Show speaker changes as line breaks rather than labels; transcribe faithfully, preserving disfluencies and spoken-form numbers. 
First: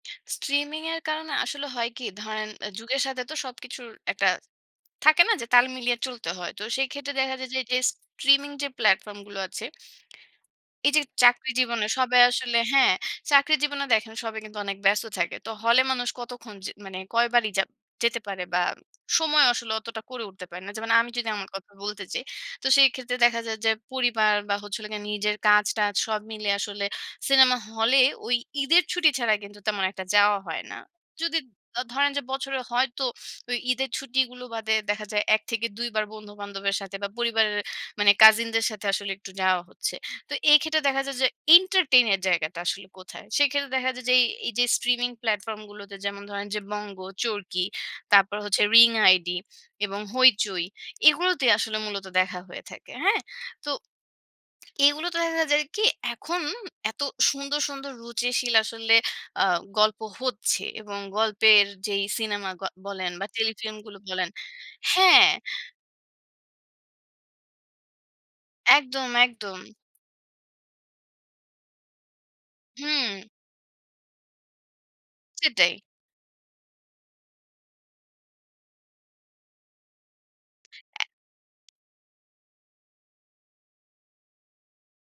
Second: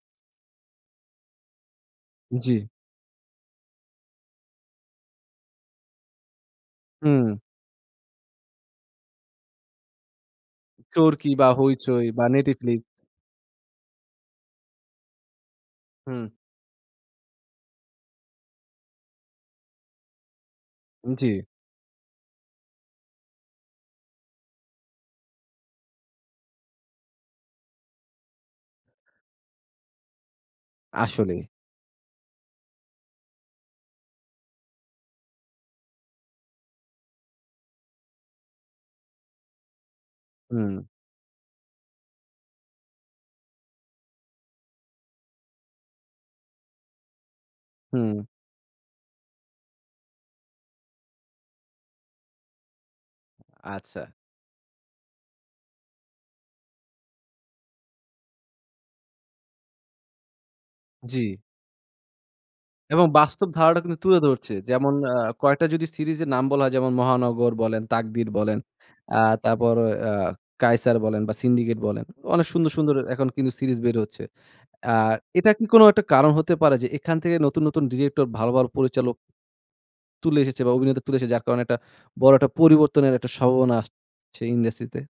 Streaming এর কারণে আসলে হয় কি? ধরেন
জি।
অ্যা যুগের সাথে তো সবকিছুর একটা থাকে না যে, তাল মিলিয়ে চলতে হয়? তো সেই ক্ষেত্রে
হুম।
দেখা যায় যে এইযে স্ট্রিমিং যে প্ল্যাটফর্ম গুলো আছে, এইযে
চরকি বা
চাকরি জীবনে
হৈচৈ
সবাই
বা
আসলে
নেটিফ্লিক।
হ্যাঁ, চাকরি জীবনে দেখেন সবাই কিন্তু অনেক ব্যস্ত থাকে। তো হলে মানুষ
হুম।
কতক্ষণ যে মানে কয়বারই যাব যেতে পারে? বা সমজেও আসলে অতটা করে উঠতে পারে না। যেমন আমি যদি
জি।
আমার কথা বলতে চাই, তো সেই ক্ষেত্রে দেখা যায় যে পরিবার বা হচ্ছে হলো গিয়ে নিজের কাজ-টাজ সব মিলে আসলে সিনেমা হলে ওই ঈদের ছুটি ছাড়া কিন্তু তেমন একটা যাওয়া হয় না। যদি
আসলেই।
দ ধরেন যে বছরে হয়তো ওই ঈদের ছুটিগুলো বাদে দেখা যায় এক থেকে দুইবার বন্ধু-বান্ধবের সাথে বা পরিবারের মানে কাজিনদের সাথে আসলে একটু যাওয়া হচ্ছে। তো এক্ষেত্রে
হুম।
দেখা যায় যে এন্টারটেইন এর জায়গাটা আসলে কোথায়? সেক্ষেত্রে দেখা যায় যে এই, এইযে স্ট্রিমিং প্লাটফর্ম গুলোতে যেমন ধরেন যে বঙ্গ, চরকি,
হুম।
তারপর হচ্ছে রিং আইডি এবং হইচই এগুলোতেই আসলে মূলত দেখা হয়ে থাকে। হ্যাঁ? তো
আচ্ছা।
এগুলো তো দেখা যায় কি? এখন এত সুন্দর, সুন্দর রুচিশীল আসলে আ গল্প হচ্ছে এবং
জি।
গল্পের যেই সিনেমা গ
এবং
বলেন বা
বাস্তব ধারাটা
টেলিফিল্মগুলো
কিন্তু তুলে
বলেন,
ধরছে। যেমন আ
হ্যাঁ।
কয়েকটা যদি সিরিজের নাম বলা হয় যেমন মহানগর বলেন, তাকদির বলেন,
একদম,
আ
একদম।
তারপর অ কায়সার বলেন বা সিন্ডিকেট বলেন। অনেক সুন্দর, সুন্দর
হুম।
এখন কিন্তু সিরিজ বের হচ্ছে। অ্যা এটা কি
সেটাই।
কোনো একটা কারণ হতে পারে? যে এখান থেকে নতুন, নতুন ডিরেক্টর ভালো, ভালো পরিচালক তুলে এসেছে বা অভিনেতা
এ
তুলে এসেছে যার কারণে একটা বড় একটা পরিবর্তনের একটা স্বভাবনা আসছে ইন্ডাস্ট্রিতে?